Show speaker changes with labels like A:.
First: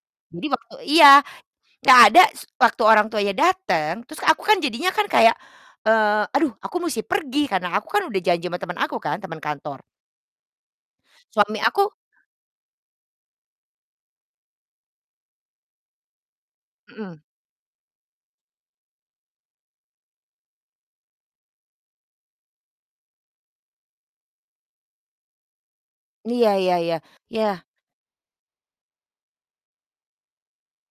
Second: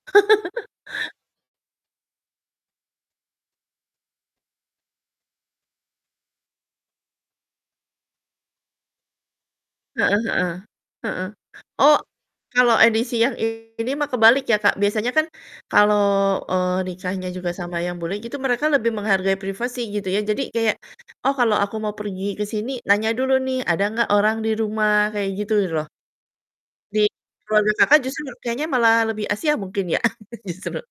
A: Jadi waktu iya, nggak ada, s waktu orang tuanya dateng, terus aku kan jadinya kan kayak, eee, "Aduh, aku musti pergi, karena aku kan udah janji sama temen aku kan, temen kantor."
B: Heeh heeh. Heeh.
A: Suami aku
B: Oh, kalo edisi yang ini mah kebalik ya Kak, biasanya kan kalo, eee,
A: Hmm.
B: nikahnya juga sama yang bule gitu, mereka lebih menghargai privasi gitu ya. Jadi kayak, oh, kalo aku mau pergi ke sini, nanya dulu nih, "Ada nggak orang di rumah," kayak gitu loh.
A: Iya iya iya.
B: Di
A: Iya.
B: keluarga Kakak justru kayaknya malah lebih Asia mungkin ya? Justru.